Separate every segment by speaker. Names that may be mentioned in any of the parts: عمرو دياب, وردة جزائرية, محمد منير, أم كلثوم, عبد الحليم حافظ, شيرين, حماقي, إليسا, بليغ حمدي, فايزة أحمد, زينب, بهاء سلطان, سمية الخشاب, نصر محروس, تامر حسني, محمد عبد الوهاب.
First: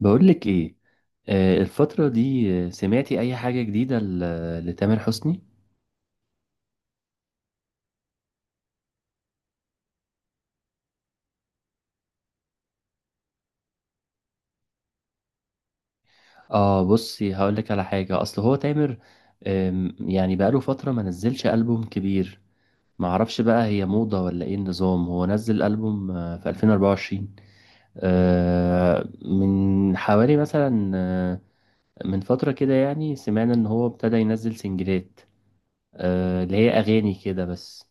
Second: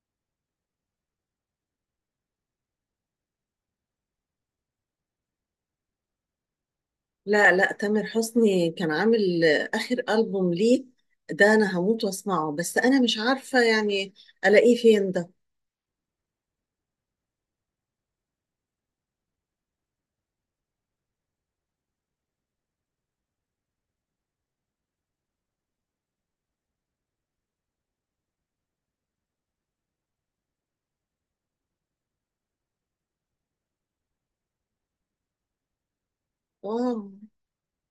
Speaker 1: بقولك ايه. الفترة دي، سمعتي اي حاجة جديدة لتامر حسني؟
Speaker 2: لا، لا، تامر حسني كان عامل آخر ألبوم ليه. ده أنا هموت وأسمعه بس أنا مش عارفة يعني ألاقيه فين ده.
Speaker 1: اه بصي هقولك على حاجة اصل هو تامر يعني بقاله فترة ما نزلش ألبوم كبير. معرفش بقى هي موضة ولا ايه النظام، هو نزل ألبوم في 2024. آه من حوالي مثلا، من فترة كده، يعني سمعنا ان هو ابتدى ينزل سنجلات، آه اللي هي
Speaker 2: واو.
Speaker 1: اغاني كده بس.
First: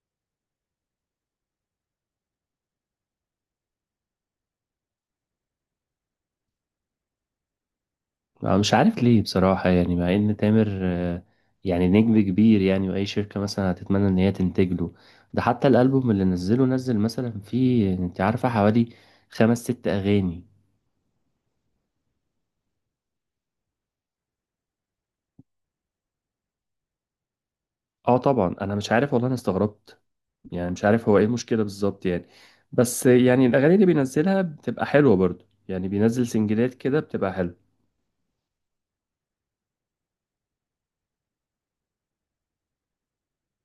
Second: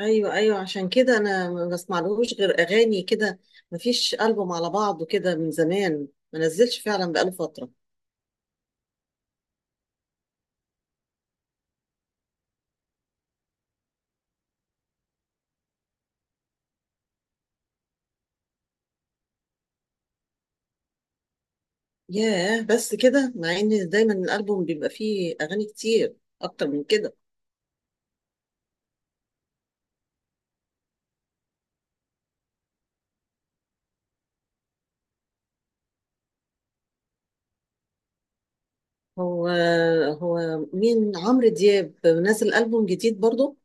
Speaker 2: أيوه، أيوه، عشان كده أنا ما بسمعلهوش غير أغاني كده. مفيش ألبوم على بعضه كده من زمان ما نزلش فعلا، بقاله فترة.
Speaker 1: أنا مش عارف ليه بصراحة، يعني مع إن تامر يعني نجم كبير يعني، وأي شركة مثلا هتتمنى إن هي تنتج له. ده حتى الألبوم اللي نزله، نزل مثلا فيه، أنت عارفة، حوالي خمس ست أغاني.
Speaker 2: ياه، بس كده مع إن دايما الألبوم بيبقى فيه أغاني كتير أكتر من كده.
Speaker 1: أه طبعا أنا مش عارف والله، أنا استغربت. يعني مش عارف هو إيه المشكلة بالظبط يعني. بس يعني الأغاني اللي بينزلها بتبقى حلوة برضو، يعني بينزل سنجلات كده بتبقى حلوة.
Speaker 2: هو هو مين؟ عمرو دياب نازل ألبوم جديد برضه؟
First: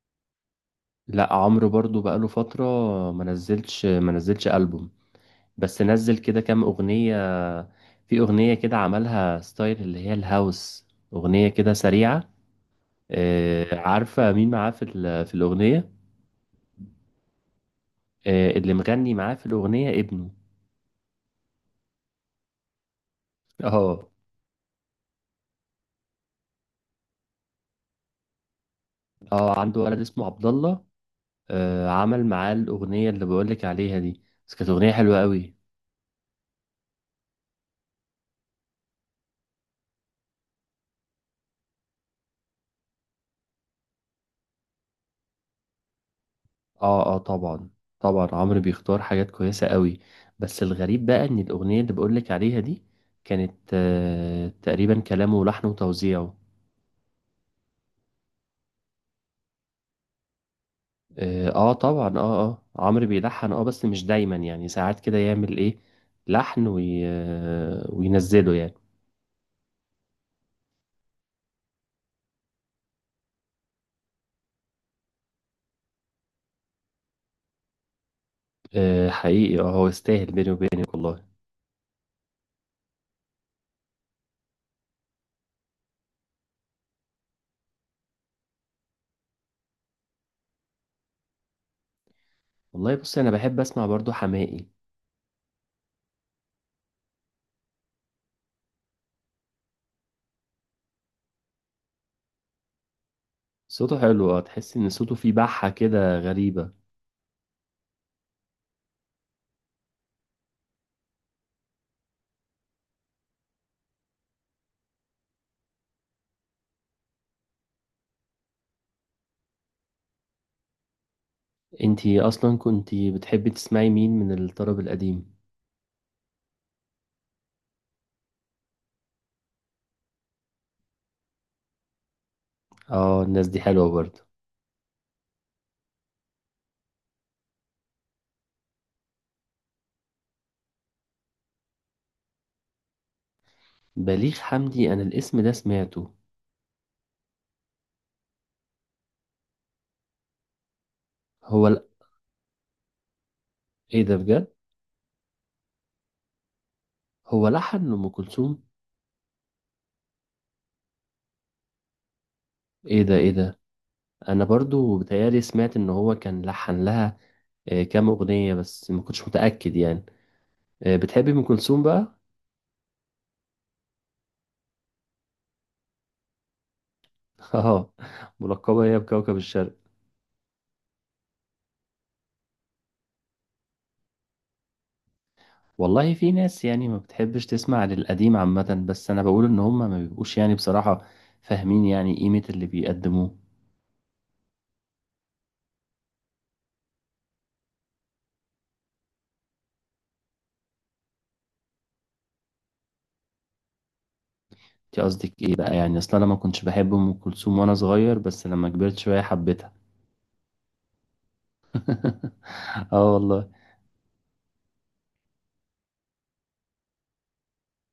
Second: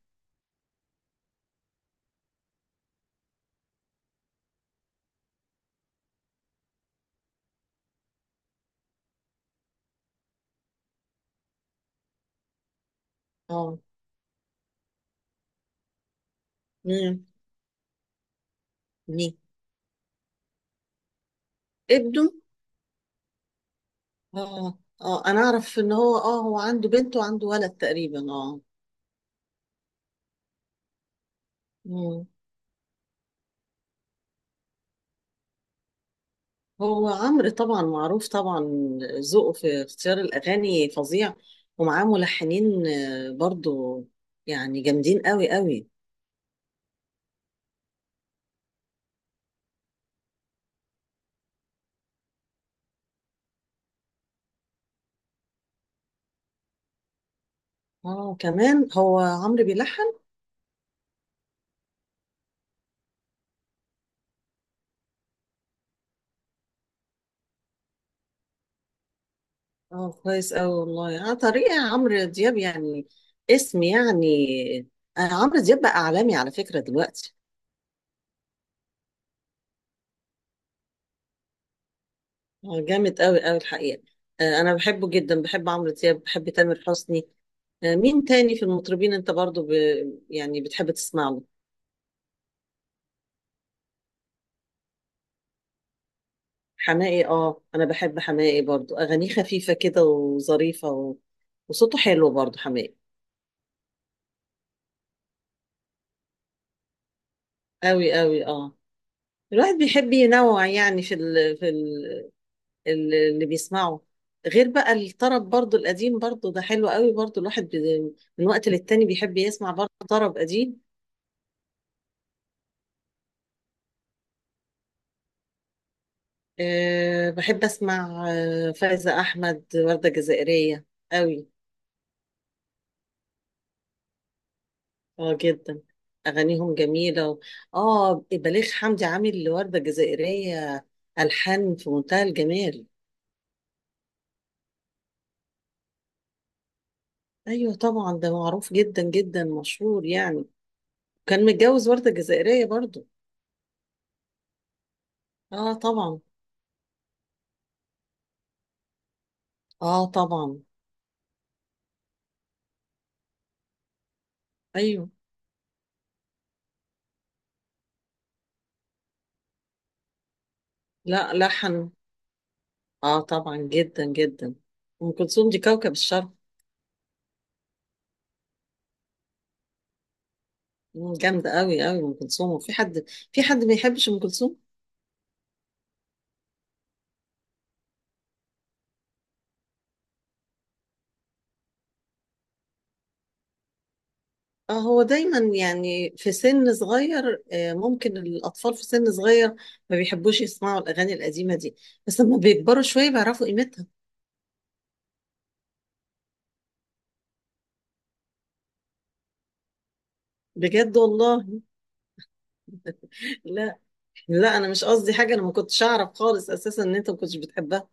Speaker 1: لا عمرو برضو بقاله فترة ما نزلش ألبوم. بس نزل كده كام أغنية. في أغنية كده عملها ستايل اللي هي الهاوس، أغنية كده سريعة. آه،
Speaker 2: اه.
Speaker 1: عارفة مين معاه في في الأغنية؟
Speaker 2: مين
Speaker 1: آه، اللي مغني معاه
Speaker 2: مين
Speaker 1: في الأغنية ابنه.
Speaker 2: ابنه؟
Speaker 1: اه
Speaker 2: اه، اه، انا اعرف ان هو عنده بنت وعنده ولد تقريبا، اه.
Speaker 1: اه عنده ولد اسمه عبد الله. آه،
Speaker 2: مم.
Speaker 1: عمل معاه الأغنية اللي بقولك عليها دي. بس كانت أغنية حلوة قوي.
Speaker 2: هو عمرو طبعا معروف، طبعا ذوقه في اختيار الاغاني فظيع. ومعاه ملحنين برضو يعني جامدين قوي قوي.
Speaker 1: اه اه طبعا. طبعا عمرو بيختار حاجات كويسة قوي. بس الغريب بقى إن الأغنية اللي بقولك عليها دي، كانت آه، تقريبا كلامه ولحنه وتوزيعه.
Speaker 2: اه، كمان هو عمرو بيلحن.
Speaker 1: اه آه طبعا اه اه عمرو بيلحن اه، بس مش دايما يعني، ساعات كده يعمل ايه لحن آه، وينزله يعني.
Speaker 2: اه، كويس قوي والله على طريقة عمرو دياب يعني. اسم يعني، عمرو دياب بقى اعلامي على فكرة دلوقتي.
Speaker 1: آه حقيقي، اه هو يستاهل بيني وبينك والله.
Speaker 2: هو جامد قوي قوي الحقيقة. أنا بحبه جدا، بحب عمرو دياب، بحب تامر حسني. مين تاني في المطربين أنت برضو يعني بتحب تسمع له؟
Speaker 1: والله بصي انا بحب اسمع برضو حماقي.
Speaker 2: حماقي، أنا بحب حماقي برضو، أغانيه خفيفة كده وظريفة وصوته حلو برضو حماقي.
Speaker 1: صوته حلو، اه تحس ان صوته فيه بحة كده غريبة.
Speaker 2: قوي قوي. الواحد بيحب ينوع يعني اللي بيسمعه. غير بقى الطرب برضو القديم برضو، ده حلو قوي برضو، الواحد من وقت للتاني بيحب يسمع برضو طرب قديم.
Speaker 1: انتي اصلا كنتي بتحبي تسمعي مين من الطرب القديم؟
Speaker 2: أه، بحب أسمع فايزة أحمد، وردة جزائرية قوي.
Speaker 1: اه الناس دي حلوة برضو.
Speaker 2: اه، جدا. أغانيهم جميلة اه، بليغ حمدي عامل لوردة جزائرية ألحان في منتهى الجمال.
Speaker 1: بليغ حمدي انا الاسم ده سمعته.
Speaker 2: أيوة طبعا، ده معروف جدا جدا، مشهور يعني، كان
Speaker 1: هو ل...
Speaker 2: متجوز وردة جزائرية برضو.
Speaker 1: ايه ده بجد؟
Speaker 2: اه طبعا.
Speaker 1: هو لحن لأم كلثوم؟
Speaker 2: اه طبعا.
Speaker 1: ايه ده ايه ده. انا برضو
Speaker 2: أيوة.
Speaker 1: بتهيالي سمعت ان هو كان لحن لها آه، كام اغنيه، بس ما كنتش متاكد يعني. آه، بتحبي
Speaker 2: لا،
Speaker 1: ام كلثوم
Speaker 2: لحن.
Speaker 1: بقى؟
Speaker 2: اه طبعا، جدا جدا. أم كلثوم دي كوكب الشرق.
Speaker 1: اه ملقبه هي بكوكب الشرق.
Speaker 2: جامدة قوي قوي أم كلثوم، وفي حد في حد ما يحبش أم كلثوم؟
Speaker 1: والله في ناس يعني ما بتحبش تسمع للقديم عامه، بس انا بقول ان هم ما بيبقوش يعني بصراحه فاهمين يعني قيمه اللي بيقدموه.
Speaker 2: هو دايما يعني في سن صغير، ممكن الأطفال في سن صغير ما بيحبوش يسمعوا الأغاني القديمة دي. بس لما بيكبروا شوية بيعرفوا قيمتها.
Speaker 1: انت قصدك ايه بقى؟ يعني اصلا انا ما كنتش بحب ام كلثوم وانا صغير، بس لما كبرت شويه حبيتها.
Speaker 2: بجد والله؟
Speaker 1: اه والله.
Speaker 2: لا، لا، أنا مش قصدي حاجة، أنا ما كنتش أعرف خالص أساسا إن أنت ما كنتش بتحبها.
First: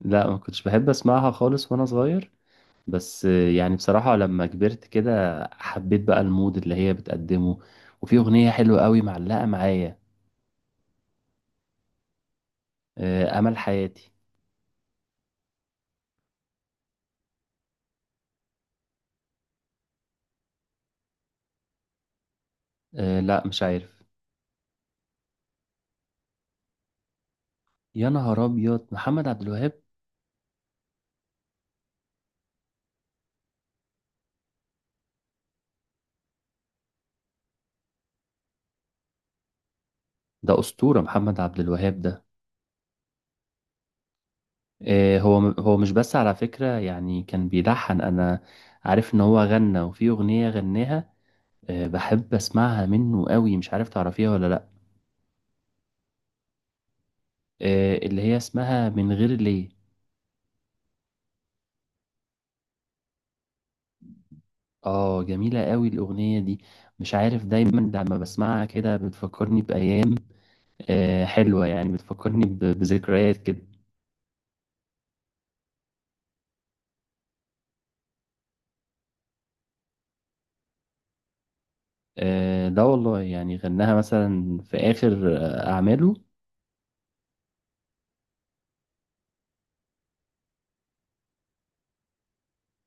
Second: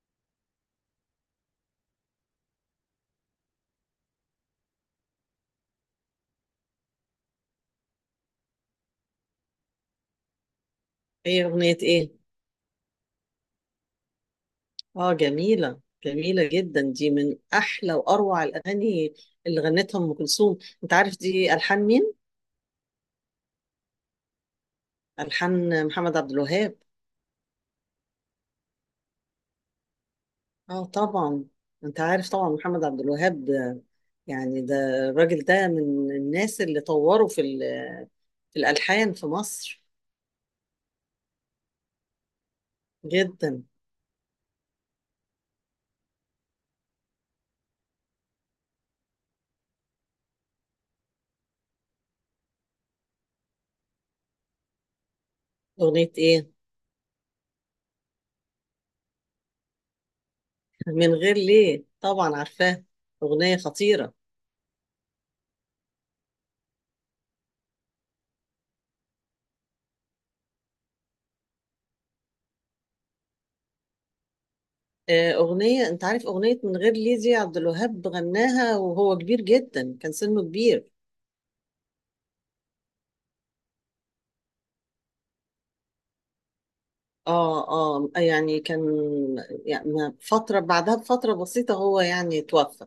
Speaker 1: لا ما كنتش بحب اسمعها خالص وانا صغير. بس يعني بصراحة لما كبرت كده حبيت بقى المود اللي هي بتقدمه. وفي أغنية حلوة قوي معلقة معايا،
Speaker 2: هي أغنية إيه؟
Speaker 1: آه، أمل حياتي.
Speaker 2: جميلة، جميلة جدا، دي من أحلى وأروع الأغاني اللي غنتها أم كلثوم. أنت عارف دي ألحان مين؟
Speaker 1: آه، لا مش عارف.
Speaker 2: ألحان محمد عبد الوهاب.
Speaker 1: يا نهار أبيض، محمد عبد الوهاب؟
Speaker 2: اه طبعا. انت عارف طبعا محمد عبد الوهاب، يعني ده الراجل ده من الناس اللي طوروا في الالحان في مصر.
Speaker 1: ده أسطورة محمد عبد الوهاب ده.
Speaker 2: جدا.
Speaker 1: آه، هو هو مش بس على فكرة يعني كان بيلحن، أنا عارف إن هو غنى، وفي أغنية غناها آه، بحب أسمعها منه قوي، مش عارف تعرفيها ولا لأ.
Speaker 2: اغنيه ايه؟
Speaker 1: آه، اللي هي اسمها من غير ليه.
Speaker 2: من غير ليه، طبعا عارفاها. اغنيه خطيره.
Speaker 1: اه جميلة قوي الأغنية دي. مش عارف، دايما لما بسمعها كده بتفكرني بأيام آه، حلوة يعني، بتفكرني بذكريات كده.
Speaker 2: اغنيه، انت عارف اغنيه من غير ليه دي عبد الوهاب غناها وهو كبير جدا، كان سنه كبير.
Speaker 1: آه، ده والله يعني غناها مثلا في آخر آه، أعماله.
Speaker 2: اه، اه، يعني كان، يعني فتره بعدها بفتره بسيطه هو يعني توفى.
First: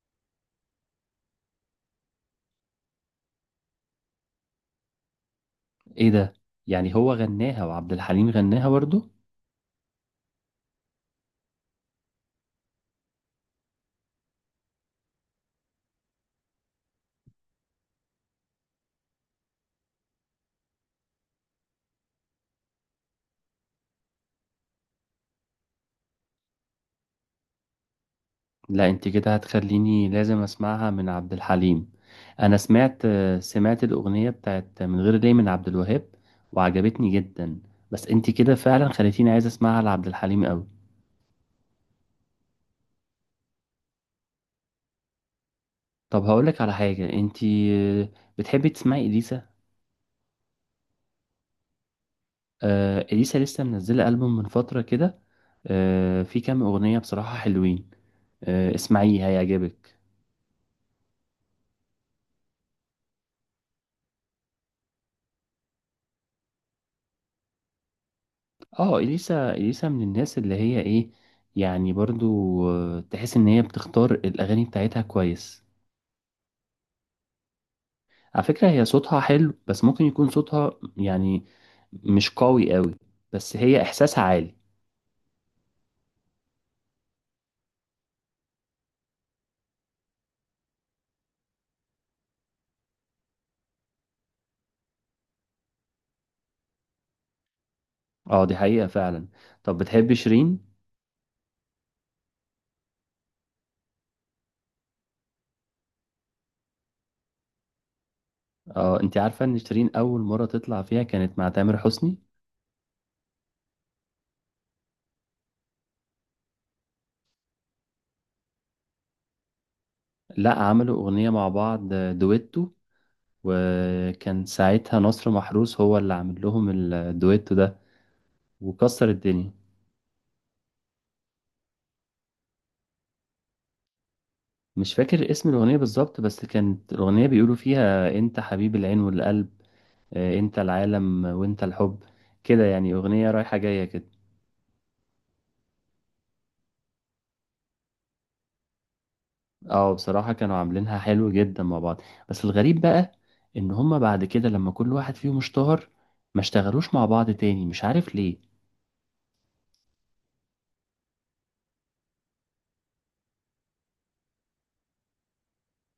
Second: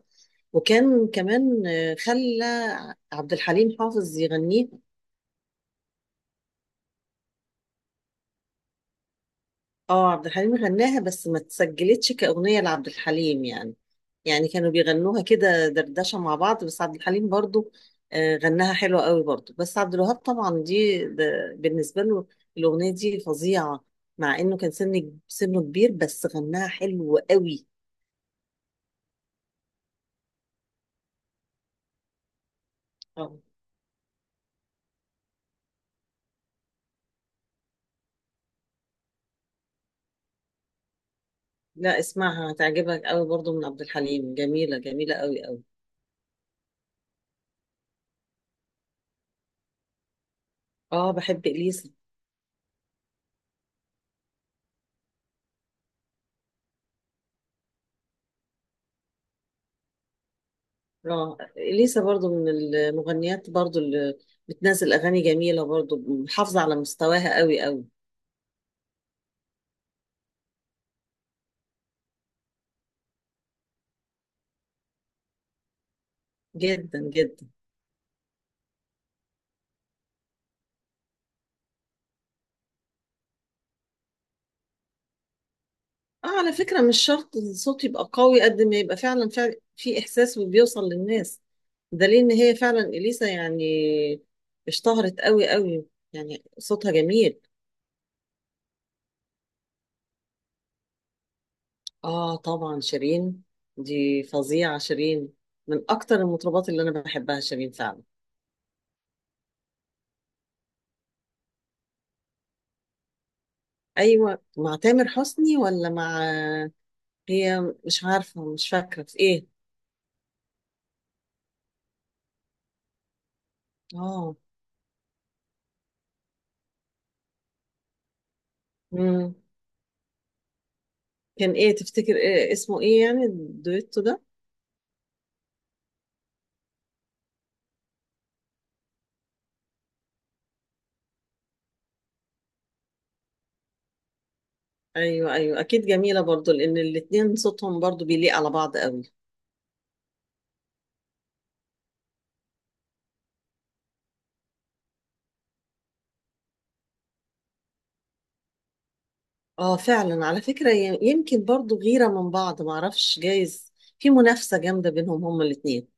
Speaker 2: وكان كمان خلى عبد الحليم حافظ يغنيها.
Speaker 1: إيه ده. يعني هو غناها وعبد الحليم غناها برضو؟
Speaker 2: اه، عبد الحليم غناها بس ما اتسجلتش كأغنية لعبد الحليم يعني. يعني كانوا بيغنوها كده دردشة مع بعض، بس عبد الحليم برضو غناها حلوة قوي برضو. بس عبد الوهاب طبعا دي، ده بالنسبة له الأغنية دي فظيعة. مع إنه كان سنه كبير بس غناها حلو قوي.
Speaker 1: لا انت كده هتخليني لازم أسمعها من عبد الحليم. أنا سمعت
Speaker 2: اه.
Speaker 1: آه، سمعت الأغنية بتاعت من غير ليه من عبد الوهاب وعجبتني جدا. بس انت كده فعلا خليتيني عايز أسمعها لعبد الحليم قوي.
Speaker 2: لا، اسمعها هتعجبك قوي برضو من عبد الحليم، جميلة جميلة قوي قوي.
Speaker 1: طب هقولك على حاجة، انتي بتحبي تسمعي إليسا؟
Speaker 2: اه، بحب إليسا.
Speaker 1: آه إليسا لسه منزلة ألبوم من فترة كده، آه في كام أغنية بصراحة حلوين، آه اسمعيه هيعجبك.
Speaker 2: اه، اليسا برضو من المغنيات برضو اللي بتنزل اغاني جميله، برضو محافظه على مستواها قوي قوي.
Speaker 1: اه إليسا، إليسا من الناس اللي هي ايه، يعني برضو آه تحس ان هي بتختار الأغاني بتاعتها كويس.
Speaker 2: جدا جدا.
Speaker 1: على فكرة هي صوتها حلو، بس ممكن يكون صوتها يعني مش قوي قوي، بس هي إحساسها عالي.
Speaker 2: اه، على فكره مش شرط الصوت يبقى قوي قد ما يبقى فعلا، فعلا في احساس وبيوصل للناس. دليل ان هي فعلا اليسا يعني اشتهرت قوي قوي، يعني صوتها جميل.
Speaker 1: اه دي حقيقة فعلا. طب بتحبي شيرين؟
Speaker 2: اه طبعا، شيرين دي فظيعه، شيرين من اكتر المطربات اللي انا بحبها شيرين فعلا.
Speaker 1: اه انت عارفة ان شيرين اول مرة تطلع فيها كانت مع تامر حسني؟
Speaker 2: ايوه، مع تامر حسني ولا مع، هي مش عارفة، مش فاكرة في ايه؟
Speaker 1: لا عملوا اغنية مع بعض آه، دويتو،
Speaker 2: اه.
Speaker 1: وكان ساعتها نصر محروس هو اللي عامل لهم الدويتو ده، وكسر
Speaker 2: مم.
Speaker 1: الدنيا.
Speaker 2: كان ايه، تفتكر إيه اسمه، ايه يعني الدويتو ده؟
Speaker 1: مش فاكر اسم الاغنية بالظبط، بس كانت الاغنية بيقولوا فيها انت حبيب العين والقلب، آه، انت العالم وانت الحب، كده يعني اغنية رايحة جاية كده.
Speaker 2: ايوه، ايوه، اكيد جميلة برضو لان الاتنين صوتهم برضو بيليق على بعض قوي.
Speaker 1: اه بصراحة كانوا عاملينها حلو جدا مع بعض. بس الغريب بقى ان هما بعد كده لما كل واحد فيهم اشتهر ما اشتغلوش مع بعض تاني، مش عارف ليه.
Speaker 2: اه فعلا، على فكرة يمكن برضو غيرة من بعض، معرفش، جايز في منافسة جامدة بينهم هما الاتنين.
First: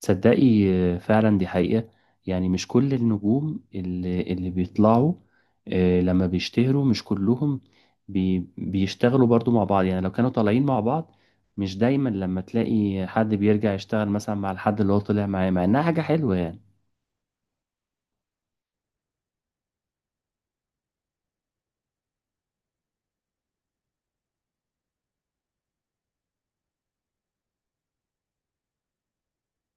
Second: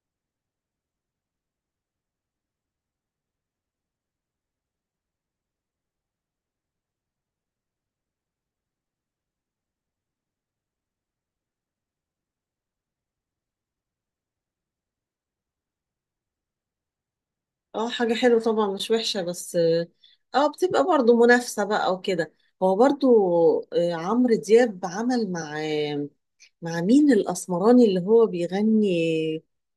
Speaker 1: تصدقي، آه، فعلا دي حقيقة. يعني مش كل النجوم اللي بيطلعوا آه، لما بيشتهروا مش كلهم بيشتغلوا برضو مع بعض، يعني لو كانوا طالعين مع بعض. مش دايما لما تلاقي حد بيرجع يشتغل مثلا مع الحد اللي هو طلع معاه، مع انها حاجة حلوة يعني.
Speaker 2: اه، حاجة حلوة طبعا مش وحشة، بس اه بتبقى برضو منافسة بقى وكده. هو برضو عمرو دياب عمل مع مع مين الأسمراني اللي هو بيغني؟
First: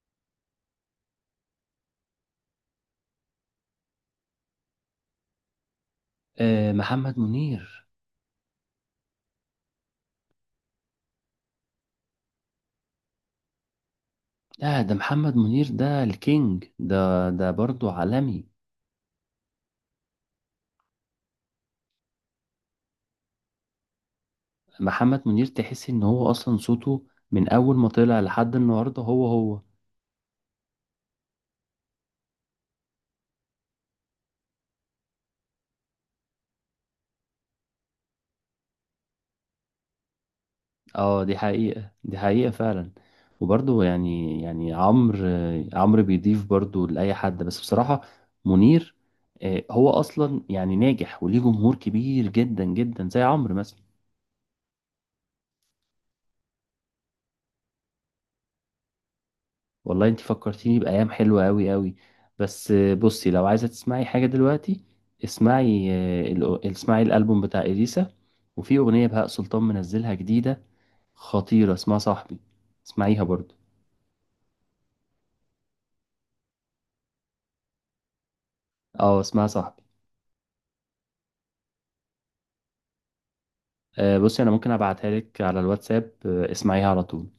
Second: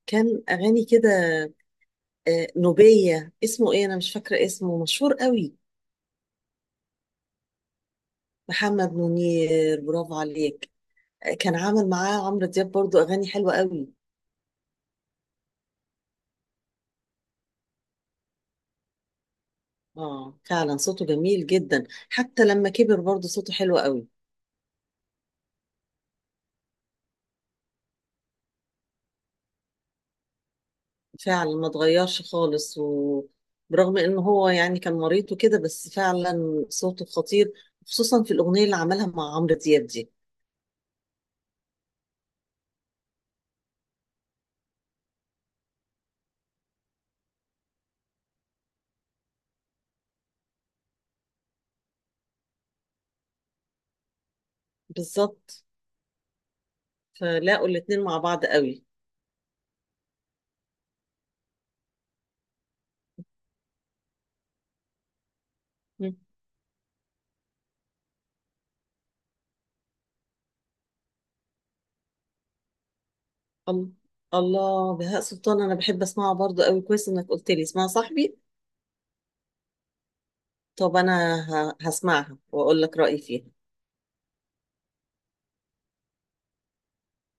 Speaker 2: كان أغاني كده، نوبية، اسمه إيه؟ أنا مش فاكرة اسمه، مشهور قوي.
Speaker 1: آه، محمد منير.
Speaker 2: محمد منير، برافو عليك. كان عامل معاه عمرو دياب برضو أغاني حلوة قوي.
Speaker 1: لا ده محمد منير، ده الكينج ده، ده برضه عالمي.
Speaker 2: فعلا صوته جميل جدا. حتى لما كبر برضو صوته حلو قوي.
Speaker 1: محمد منير تحس ان هو اصلا صوته من اول ما طلع لحد النهارده هو هو.
Speaker 2: فعلا ما اتغيرش خالص، وبرغم إن هو يعني كان مريض وكده بس فعلا صوته خطير. خصوصا في الأغنية اللي عملها مع عمرو دياب دي.
Speaker 1: اه دي حقيقة، دي حقيقة فعلا. وبرضه يعني، يعني عمرو بيضيف برضه لأي حد، بس بصراحة منير آه، هو اصلا يعني ناجح وليه جمهور كبير جدا جدا زي عمرو مثلا.
Speaker 2: بالظبط، فلاقوا الاتنين مع بعض قوي.
Speaker 1: والله انت فكرتيني بأيام حلوة أوي أوي. بس آه، بصي لو عايزة تسمعي حاجة دلوقتي، اسمعي
Speaker 2: مم.
Speaker 1: آه، اسمعي الألبوم بتاع إليسا. وفي أغنية بهاء سلطان منزلها جديدة خطيرة اسمها صاحبي، اسمعيها برضو.
Speaker 2: الله، الله، بهاء سلطان انا بحب اسمعها برضو قوي، كويس انك قلت لي اسمها صاحبي.
Speaker 1: اه اسمها صاحبي.
Speaker 2: طب انا هسمعها واقول لك رايي فيها.
Speaker 1: آه، بصي أنا ممكن أبعتها لك على الواتساب، آه، اسمعيها على طول.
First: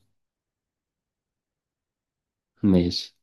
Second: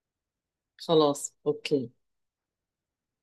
Speaker 2: خلاص، اوكي.
Speaker 1: ماشي.